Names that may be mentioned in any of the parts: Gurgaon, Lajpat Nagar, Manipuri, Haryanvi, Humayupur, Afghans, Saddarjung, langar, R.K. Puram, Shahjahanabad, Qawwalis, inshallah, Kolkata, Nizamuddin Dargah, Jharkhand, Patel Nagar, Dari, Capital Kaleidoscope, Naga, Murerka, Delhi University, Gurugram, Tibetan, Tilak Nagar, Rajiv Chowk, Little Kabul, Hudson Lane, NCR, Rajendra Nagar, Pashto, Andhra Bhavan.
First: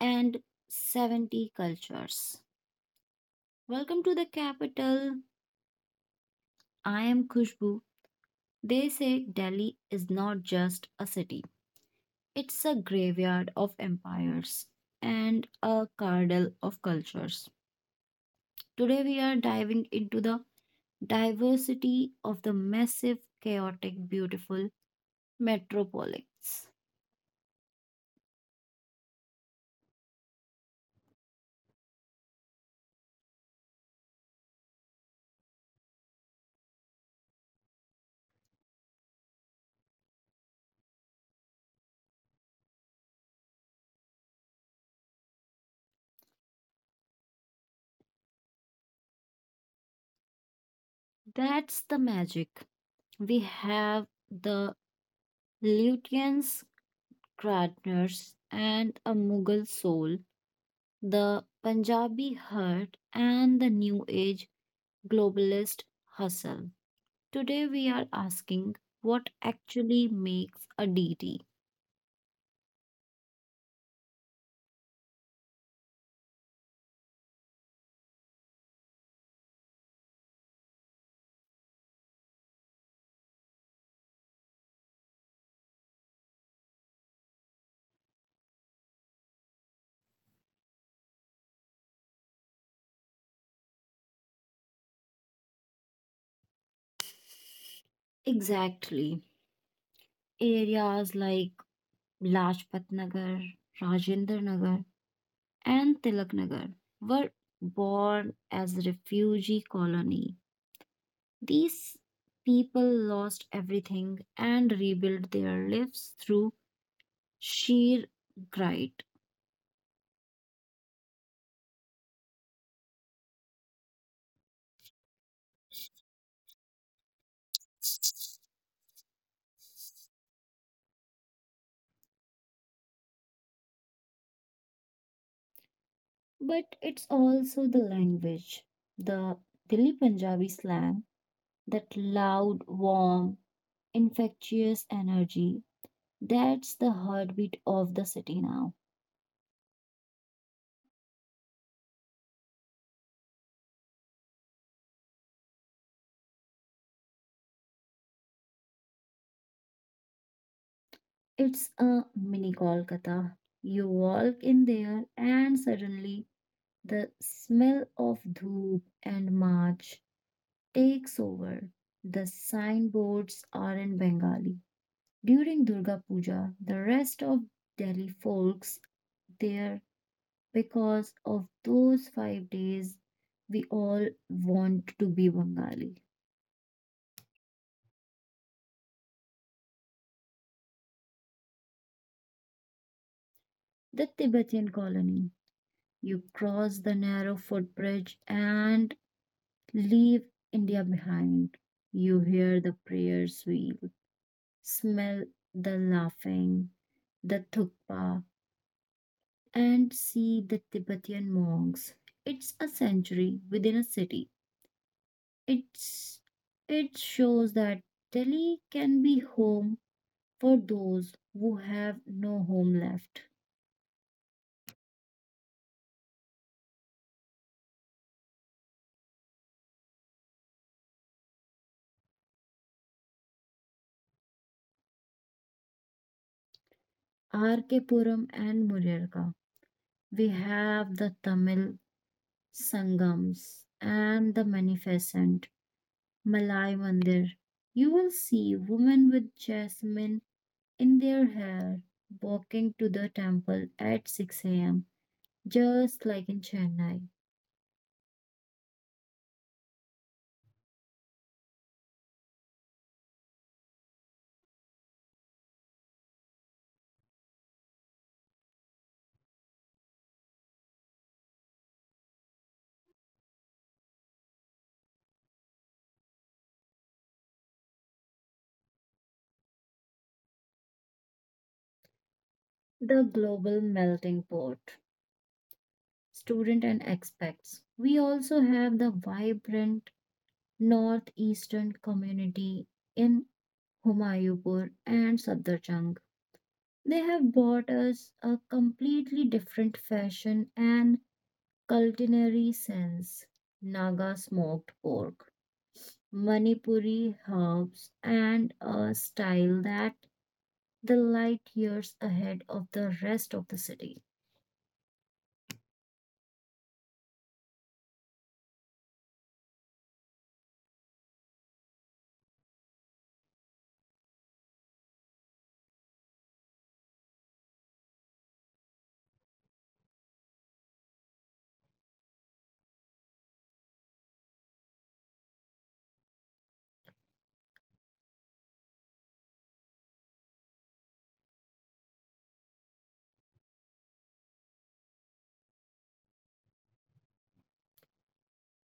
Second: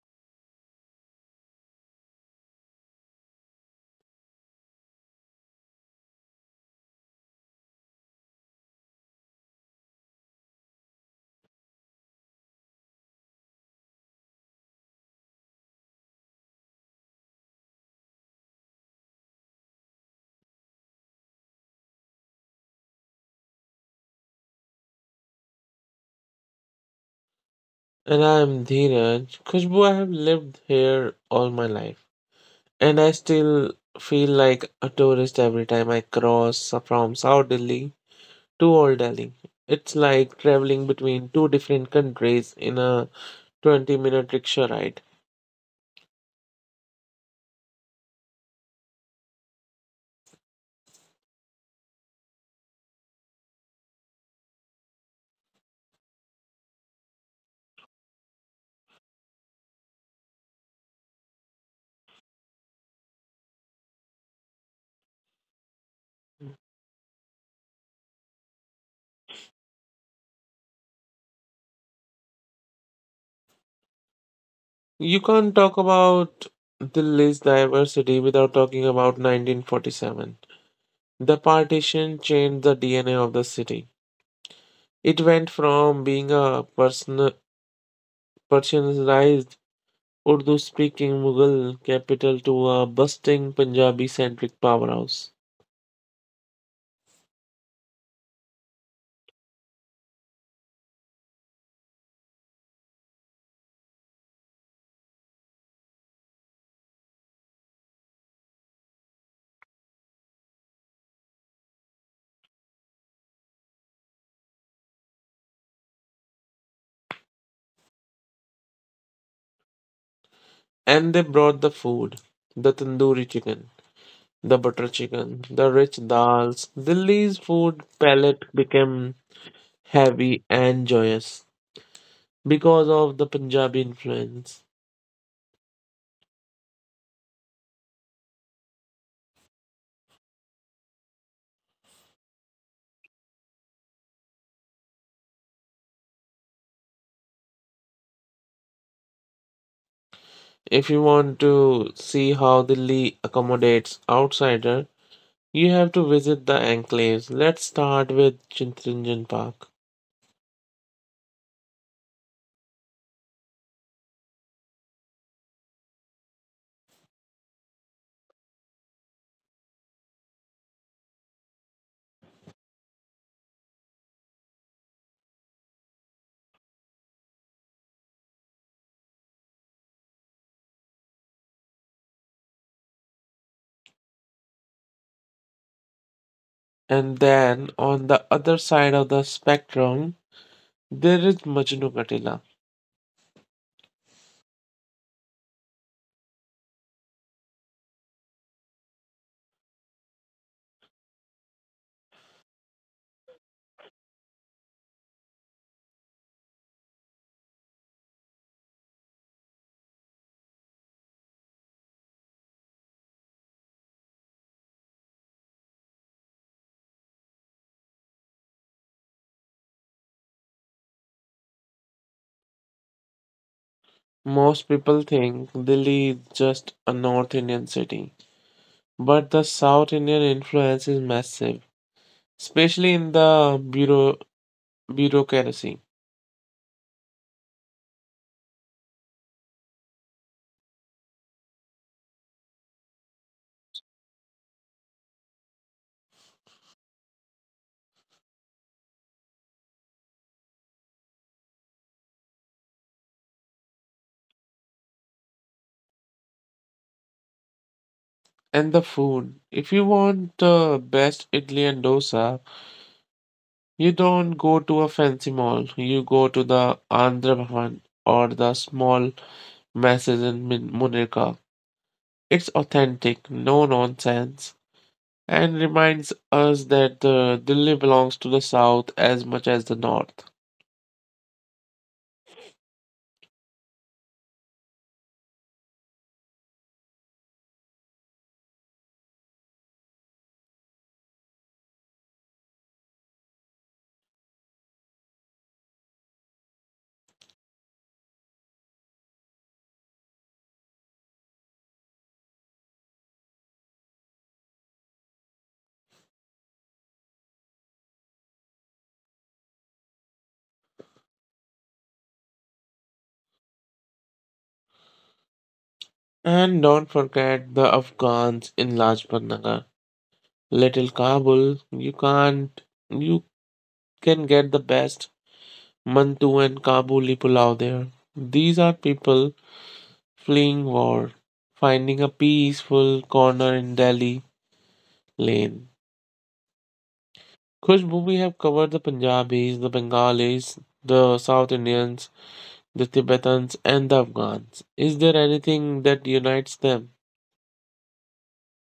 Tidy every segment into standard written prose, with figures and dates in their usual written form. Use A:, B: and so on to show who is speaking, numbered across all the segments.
A: and 70 cultures. Welcome to the capital. I am Khushbu. They say Delhi is not just a city, it's a graveyard of empires and a cradle of cultures. Today, we are diving into the diversity of the massive, chaotic, beautiful metropolis.
B: And I'm Dheeraj. Khushbu, I have lived here all my life. And I still feel like a tourist every time I cross from South Delhi to Old Delhi. It's like traveling between two different countries in a 20-minute rickshaw ride.
A: That's the magic we have the Lutians Krautners and a Mughal soul, the Punjabi heart, and the New Age globalist hustle. Today we are asking what actually makes a deity.
B: You can't talk about Delhi's diversity without talking about 1947. The partition changed the DNA of the city. It went from being a personalized Urdu speaking Mughal capital to a bustling Punjabi centric powerhouse.
A: Exactly. Areas like Lajpat Nagar, Rajendra Nagar, and Tilak Nagar were born as refugee colony. These people lost everything and rebuilt their lives through sheer grind.
B: And they brought the food, the tandoori chicken, the butter chicken, the rich dals. Delhi's food palette became heavy and joyous because of the Punjabi influence.
A: But it's also the language, the Delhi Punjabi slang, that loud, warm, infectious energy. That's the heartbeat of the city now.
B: If you want to see how Delhi accommodates outsider, you have to visit the enclaves. Let's start with Chittaranjan Park.
A: It's a mini Kolkata. You walk in there, and suddenly the smell of dhoop and march takes over. The signboards are in Bengali. During Durga Puja, the rest of Delhi folks there because of those 5 days we all want to be Bengali.
B: And then on the other side of the spectrum, there is Majnu Katila.
A: The Tibetan colony. You cross the narrow footbridge and leave India behind. You hear the prayers wheel, smell the laughing, the thukpa, and see the Tibetan monks. It's a century within a city. It's it shows that Delhi can be home for those who have no home left.
B: Most people think Delhi is just a North Indian city, but the South Indian influence is massive, especially in the bureaucracy
A: R.K. Puram and Murerka. We have the Tamil Sangams and the Magnificent Malai Mandir. You will see women with jasmine in their hair walking to the temple at 6 a.m., just like in Chennai,
B: and the food. If you want the best idli and dosa, you don't go to a fancy mall. You go to the Andhra Bhavan or the small messes in Munirka. It's authentic, no nonsense, and reminds us that the Delhi belongs to the south as much as the north.
A: the global melting pot. Student and expats. We also have the vibrant northeastern community in Humayupur and Saddarjung. They have brought us a completely different fashion and culinary sense. Naga smoked pork, Manipuri herbs, and a style that the light years ahead of the rest of the city.
B: And don't forget the Afghans in Lajpat Nagar. Little Kabul, you can't, you can get the best Mantu and Kabuli pulao there. These are people fleeing war, finding a peaceful corner in Delhi lane. Kushbu, we have covered the Punjabis, the Bengalis, the South Indians, the Tibetans and the Afghans. Is there anything that unites them?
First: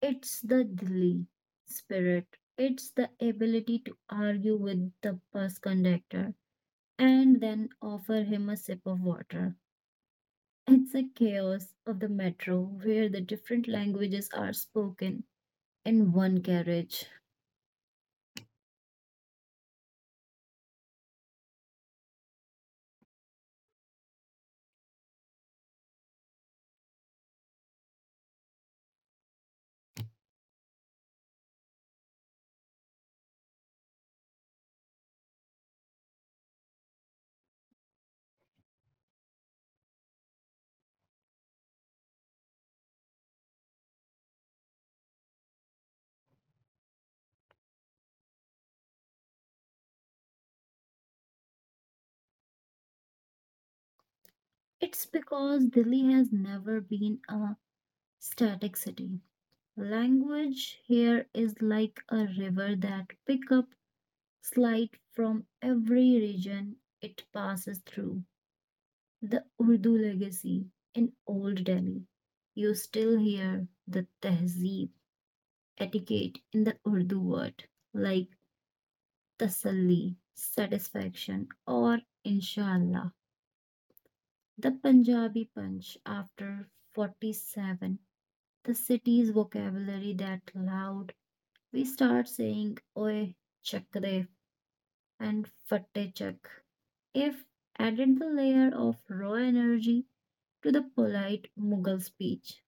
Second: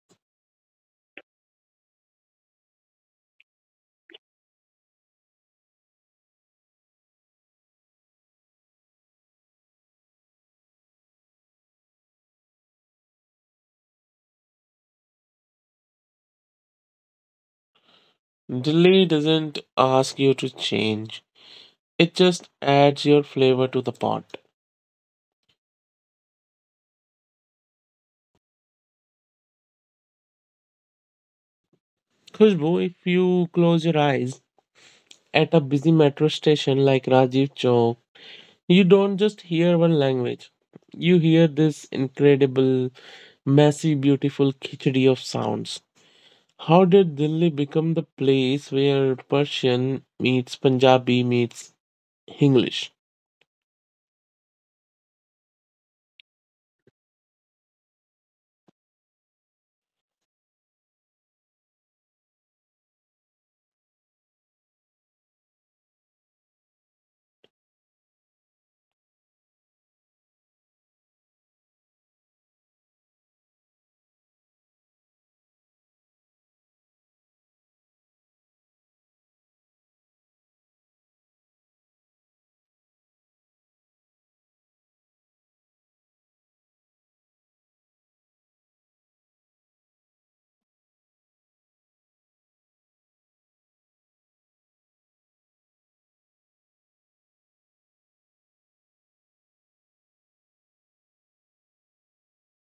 A: It's the Delhi spirit. It's the ability to argue with the bus conductor and then offer him a sip of water. It's the chaos of the metro where the different languages are spoken in one carriage.
B: Delhi doesn't ask you to change, it just adds your flavor to the pot. Khushbu, if you close your eyes at a busy metro station like Rajiv Chowk, you don't just hear one language. You hear this incredible, messy, beautiful khichdi of sounds. How did Delhi become the place where Persian meets Punjabi meets English?
A: It's because Delhi has never been a static city. Language here is like a river that pick up slight from every region it passes through. The Urdu legacy in Old Delhi. You still hear the tehzeeb etiquette in the Urdu word, like tasalli, satisfaction, or inshallah. The Punjabi punch after 47, the city's vocabulary that loud, we start saying oye chakre and fatte chak. If added the layer of raw energy to the polite Mughal speech,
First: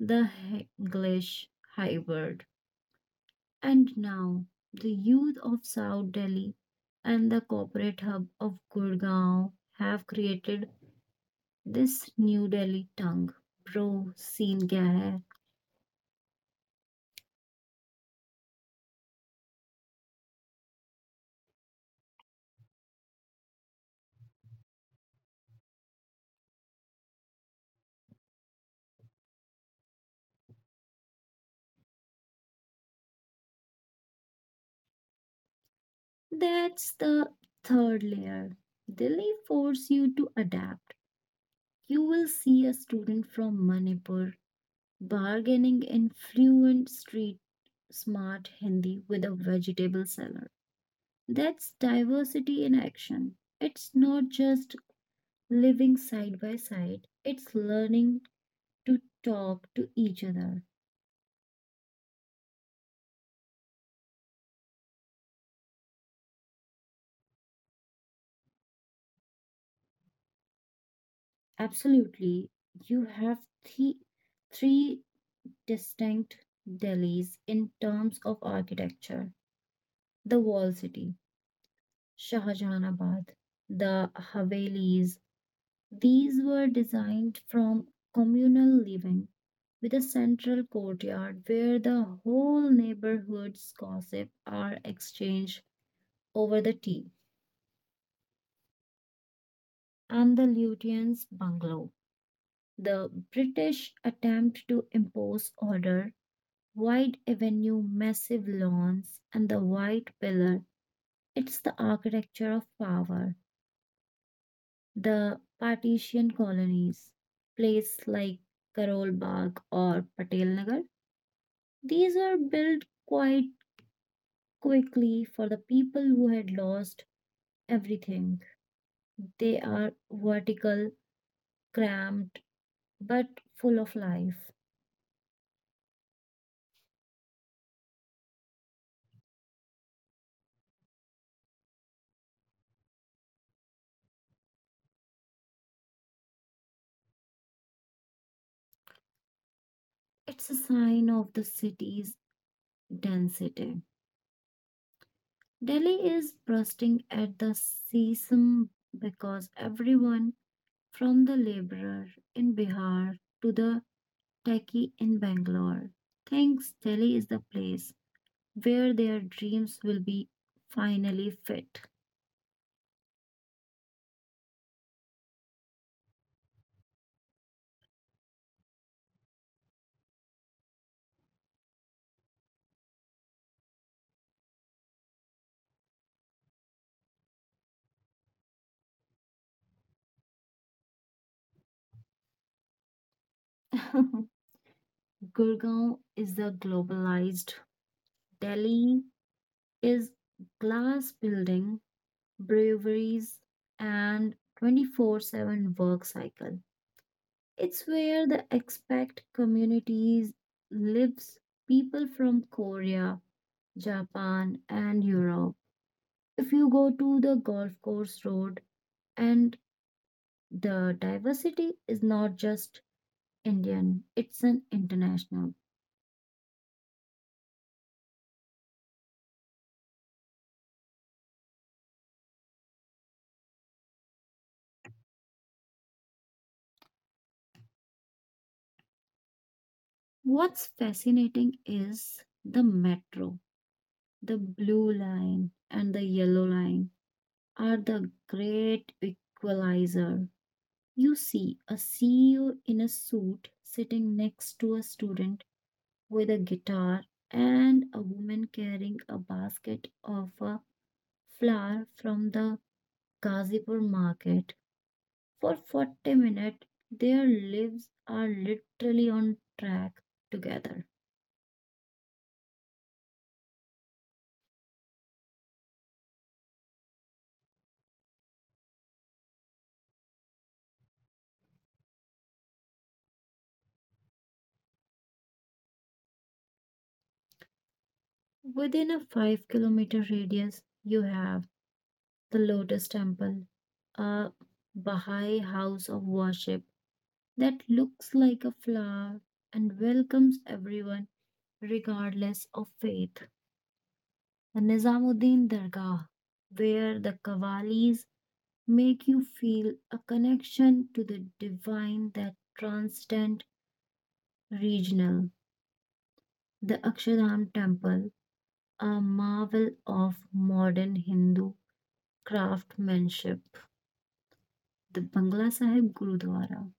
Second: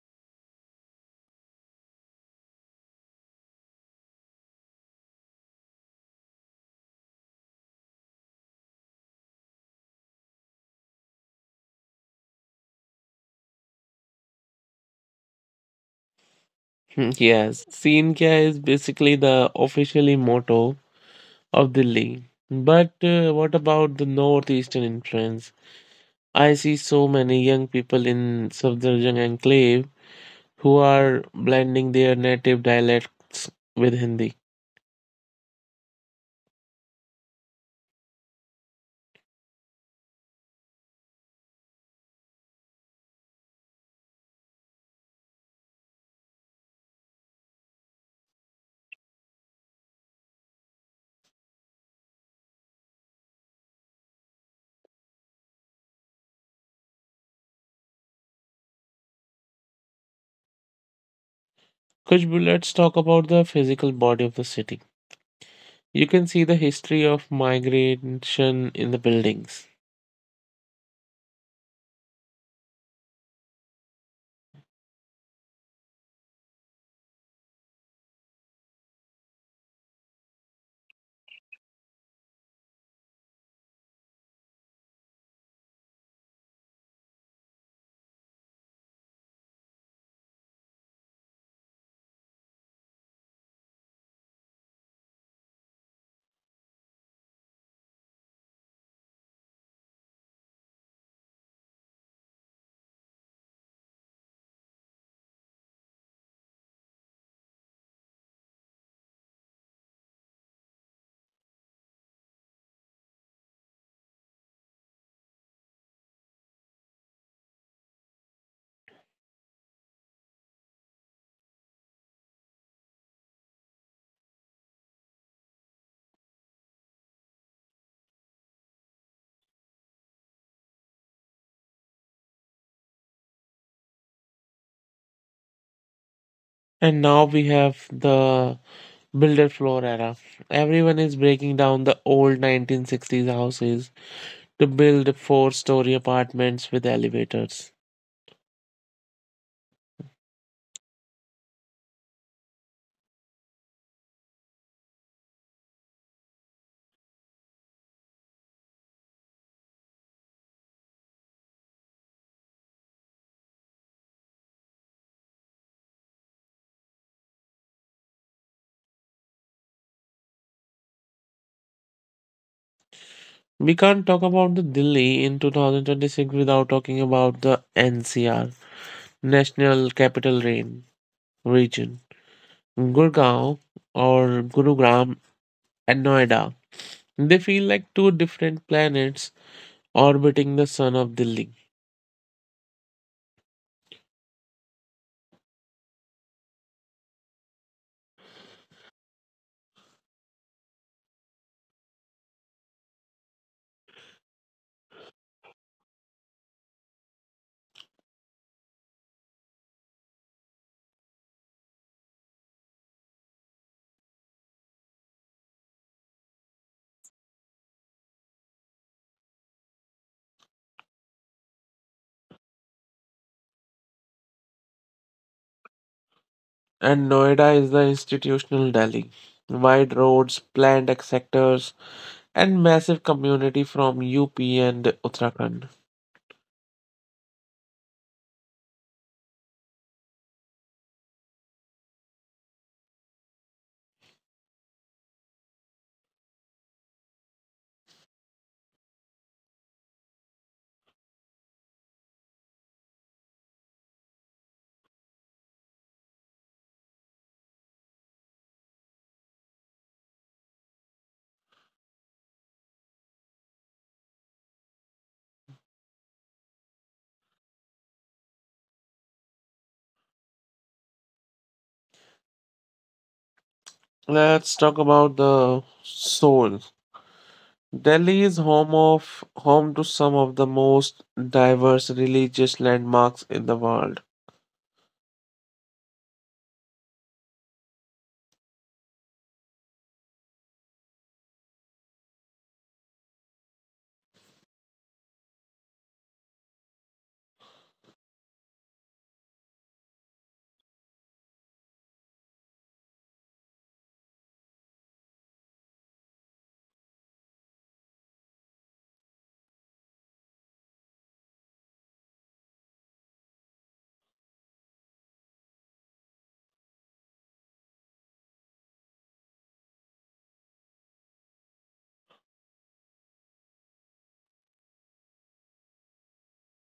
A: the English hybrid, and now the youth of South Delhi and the corporate hub of Gurgaon have created this New Delhi tongue. Bro, scene kya hai?
B: Yes, Seen Kya is basically the officially motto of Delhi. But what about the northeastern influence? I see so many young people in Safdarjung enclave who are blending their native dialects with Hindi.
A: That's the third layer. Delhi force you to adapt. You will see a student from Manipur bargaining in fluent street smart Hindi with a vegetable seller. That's diversity in action. It's not just living side by side, it's learning to talk to each other.
B: Khushbu, let's talk about the physical body of the city. You can see the history of migration in the buildings.
A: Absolutely, you have three, three distinct Delhis in terms of architecture, the wall city, Shahjahanabad, the Havelis. These were designed from communal living with a central courtyard where the whole neighborhood's gossip are exchanged over the tea, and the Lutyens' bungalow. The British attempt to impose order, wide avenue, massive lawns, and the white pillar. It's the architecture of power. The partition colonies, places like Karolbagh or Patel Nagar, these were built quite quickly for the people who had lost everything. They are vertical, cramped, but full of life.
B: And now we have the builder floor era. Everyone is breaking down the old 1960s houses to build four-story apartments with elevators.
A: It's a sign of the city's density. Delhi is bursting at the seams because everyone, from the laborer in Bihar to the techie in Bangalore, thinks Delhi is the place where their dreams will be finally fit.
B: We can't talk about the Delhi in 2026 without talking about the NCR, National Capital Rain region. Gurgaon or Gurugram and Noida. They feel like two different planets orbiting the sun of Delhi.
A: Gurgaon is the globalized Delhi, is glass building, breweries, and 24/7 work cycle. It's where the expat communities lives, people from Korea, Japan, and Europe. If you go to the golf course road, and the diversity is not just Indian, it's an international.
B: And Noida is the institutional Delhi. Wide roads, planned sectors, and massive community from UP and Uttarakhand.
A: What's fascinating is the metro, the blue line, and the yellow line are the great equalizer. You see a CEO in a suit sitting next to a student with a guitar and a woman carrying a basket of a flour from the Ghazipur market. For 40 minutes, their lives are literally on track together.
B: Let's talk about the soul. Delhi is home of home to some of the most diverse religious landmarks in the world.
A: Within a 5-kilometer radius, you have the Lotus Temple, a Baha'i house of worship that looks like a flower and welcomes everyone regardless of faith. The Nizamuddin Dargah, where the Qawwalis make you feel a connection to the divine that transcends regional. The Akshardham Temple, a marvel of modern Hindu craftsmanship. The Bangla Sahib Gurudwara,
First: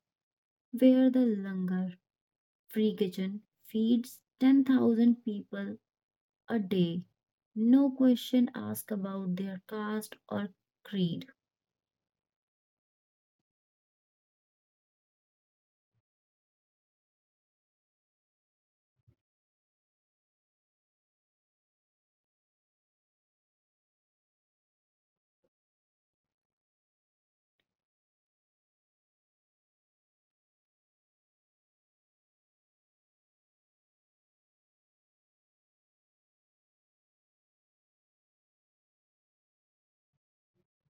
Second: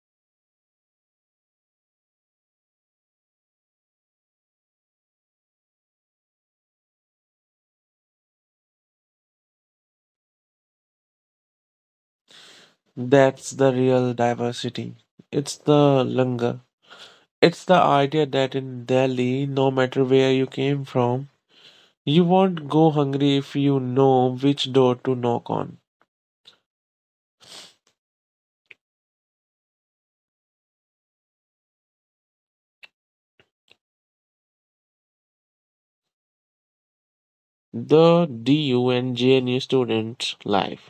A: where the langar free kitchen feeds 10,000 people a day. No question asked about their caste or creed.
B: That's the real diversity. It's the langar. It's the idea that in Delhi, no matter where you came from, you won't go hungry if you know which door to knock on. The DU and JNU students' life.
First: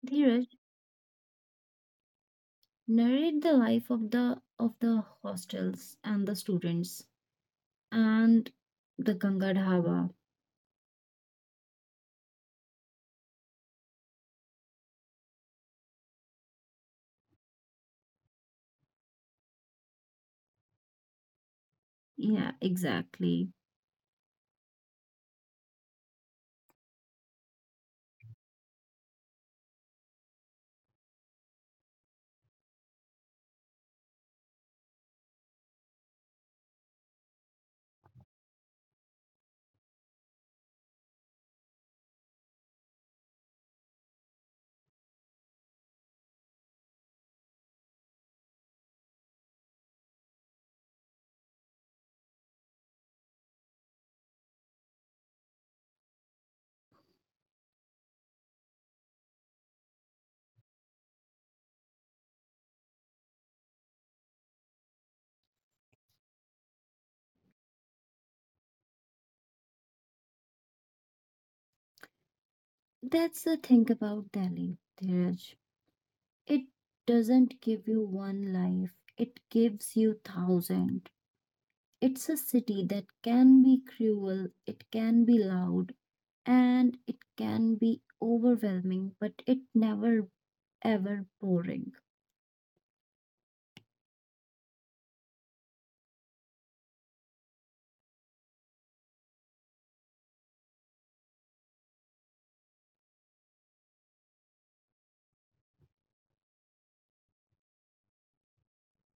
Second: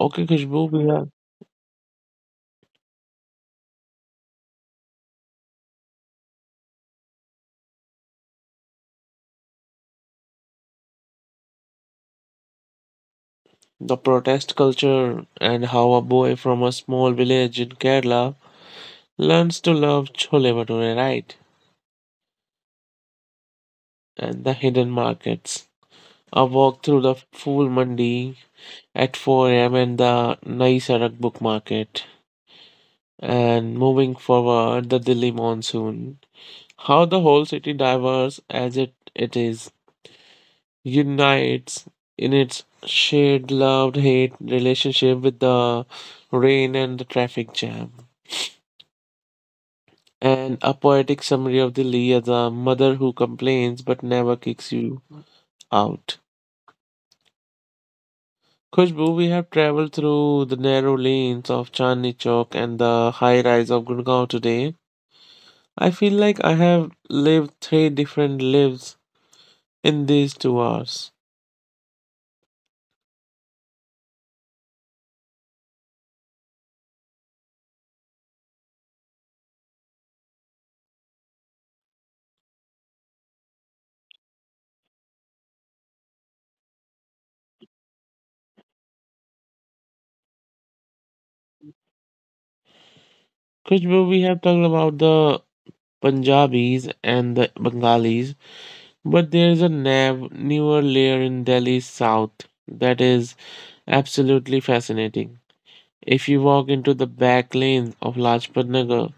B: Okay,
A: Dheeraj,
B: Khushbu, we have
A: narrate the life of the hostels and the students and the Ganga Dhaba.
B: the protest culture and how a boy from a small village in Kerala learns to love chole bhature, right?
A: Yeah, exactly.
B: And the hidden markets. A walk through the Fool Mandi at 4 a.m. and the Nai Sarak book market. And moving forward, the Delhi monsoon. How the whole city, diverse as it is, unites in its shared love-hate relationship with the rain and the traffic jam. And a poetic summary of Dili as a mother who complains but never kicks you out. Khushbu, we have traveled through the narrow lanes of Chandni Chowk and the high rise of Gurgaon today. I feel like I have lived three different lives in these 2 hours.
A: That's the thing about Delhi, Dheeraj. It doesn't give you one life. It gives you thousand. It's a city that can be cruel, it can be loud, and it can be overwhelming, but it never ever boring.
B: Khushbu, we have talked about the Punjabis and the Bengalis, but there is a nav newer layer in Delhi's south that is absolutely fascinating. If you walk into the back lanes of Lajpat Nagar,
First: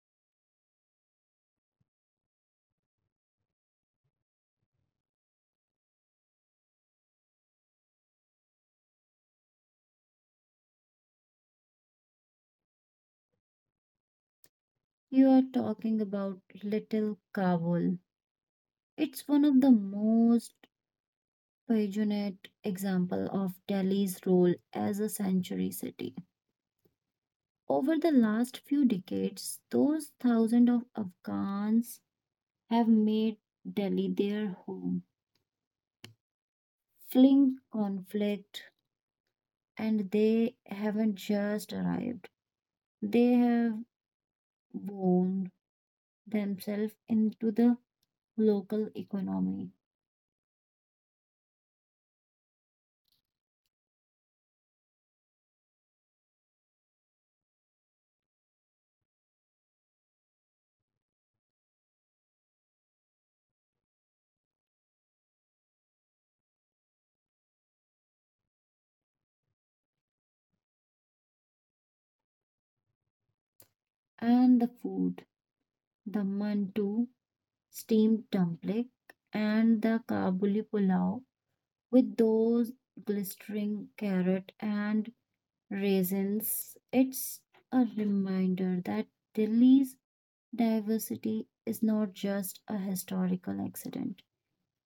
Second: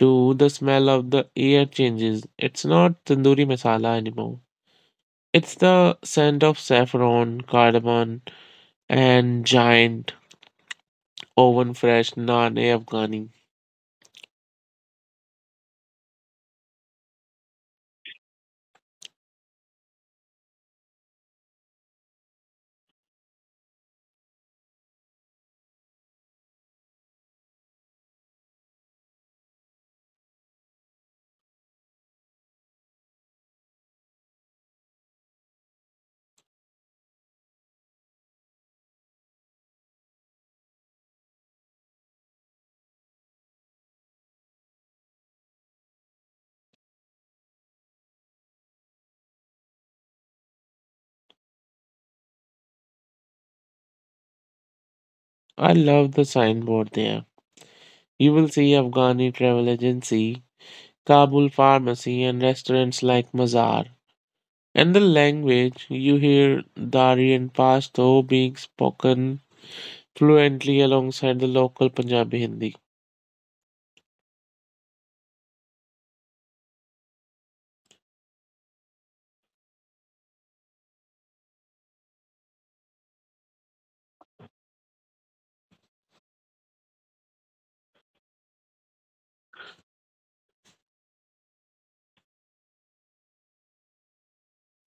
B: to the smell of the air changes. It's not tandoori masala anymore. It's the scent of saffron, cardamom, and giant oven fresh naan e Afghani.
A: You are talking about Little Kabul. It's one of the most passionate example of Delhi's role as a sanctuary city. Over the last few decades, those thousands of Afghans have made Delhi their home, fleeing conflict, and they haven't just arrived. They have wound themselves into the local economy
B: I love the signboard there. You will see Afghani travel agency, Kabul pharmacy, and restaurants like Mazar. And the language, you hear Dari and Pashto being spoken fluently alongside the local Punjabi Hindi.
A: and the food. The mantu, steamed dumpling, and the kabuli pulao with those glistering carrot and raisins. It's a reminder that Delhi's diversity is not just a historical accident.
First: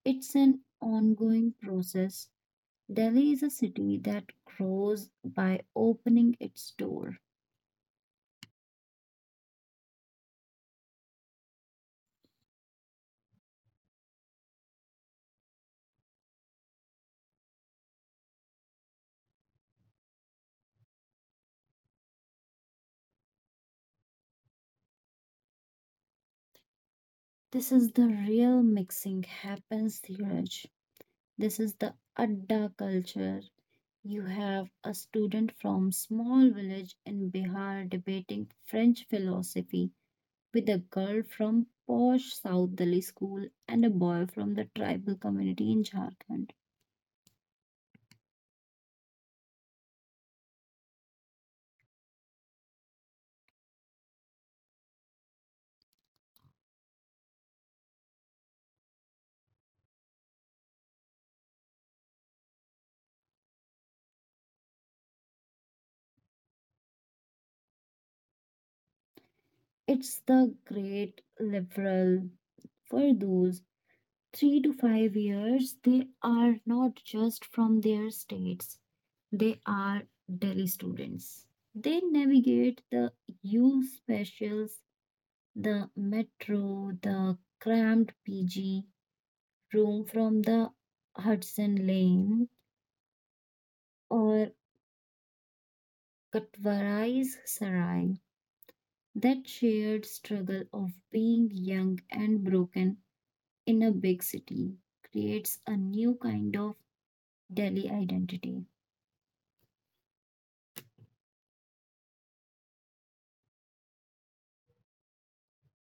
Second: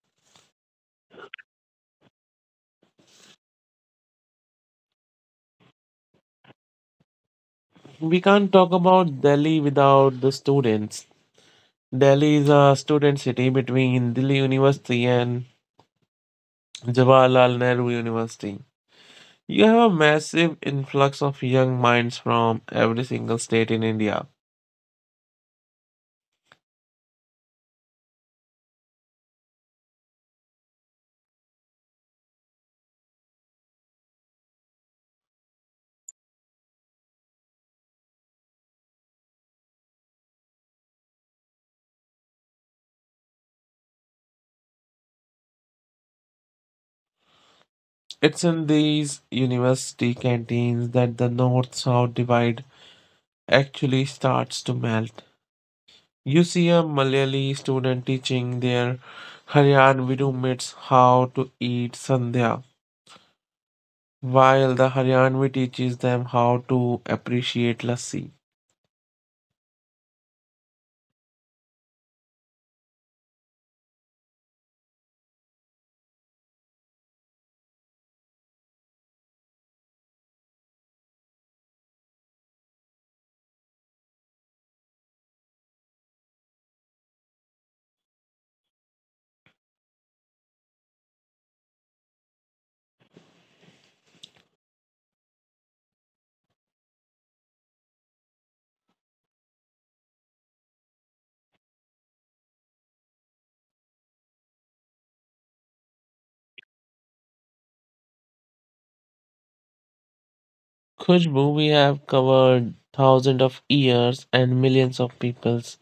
A: It's an ongoing process. Delhi is a city that grows by opening its door.
B: We can't talk about Delhi without the students. Delhi is a student city between Delhi University and Jawaharlal Nehru University. You have a massive influx of young minds from every single state in India.
A: This is the real mixing happens, Dheeraj. This is the Adda culture. You have a student from small village in Bihar debating French philosophy with a girl from posh South Delhi school and a boy from the tribal community in Jharkhand.
B: It's in these university canteens that the north south divide actually starts to melt. You see a Malayali student teaching their Haryanvi roommates how to eat sandhya, while the Haryanvi teaches them how to appreciate lassi.
A: It's the great liberal for those 3 to 5 years, they are not just from their states, they are Delhi students. They navigate the U specials, the metro, the cramped PG room from the Hudson Lane or Katwarai's Sarai. That shared struggle of being young and broken in a big city creates a new kind of Delhi identity.
B: Khushbu, we have covered thousands of years and millions of peoples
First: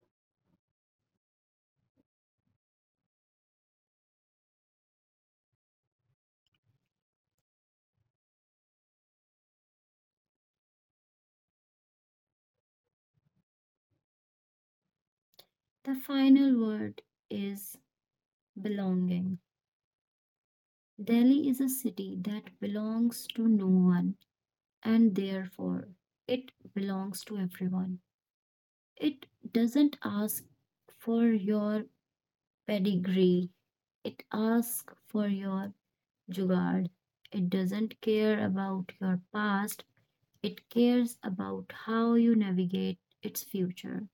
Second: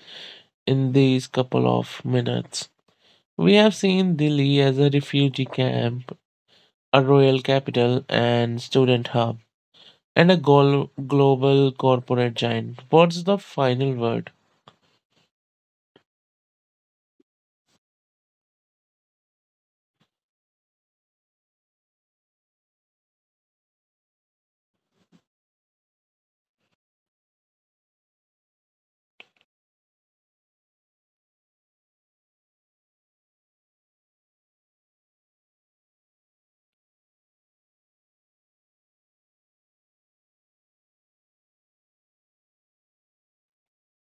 B: in these couple of minutes. We have seen Delhi as a refugee camp, a royal capital and student hub, and a global corporate giant. What's the final word?
A: The final word is belonging. Delhi is a city that belongs to no one, and therefore it belongs to everyone. It doesn't ask for your pedigree, it asks for your jugaad. It doesn't care about your past, it cares about how you navigate its future.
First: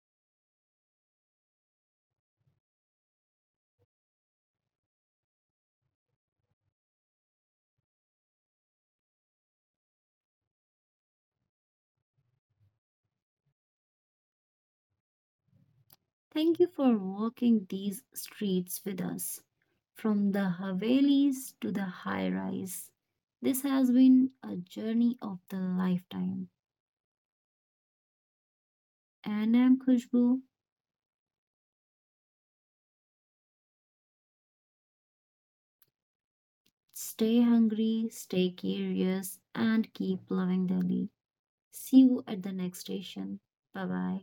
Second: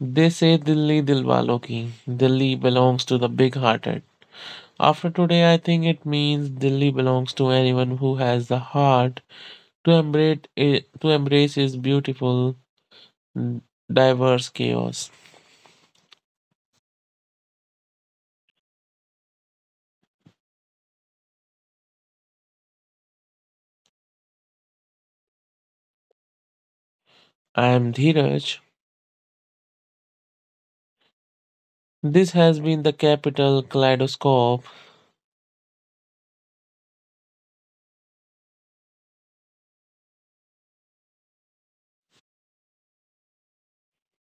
B: They say Dilli Dilwalo ki, Dilli belongs to the big hearted. After today, I think it means Dilli belongs to anyone who has the heart to embrace it, to embrace its beautiful, diverse chaos.
A: Thank you for walking these streets with us, from the Havelis to the high rise. This has been a journey of the lifetime.
B: I am Dheeraj.
A: And I'm Khushbu.
B: This has been the Capital Kaleidoscope.
A: Stay hungry, stay curious, and keep loving Delhi. See you at the next station. Bye bye.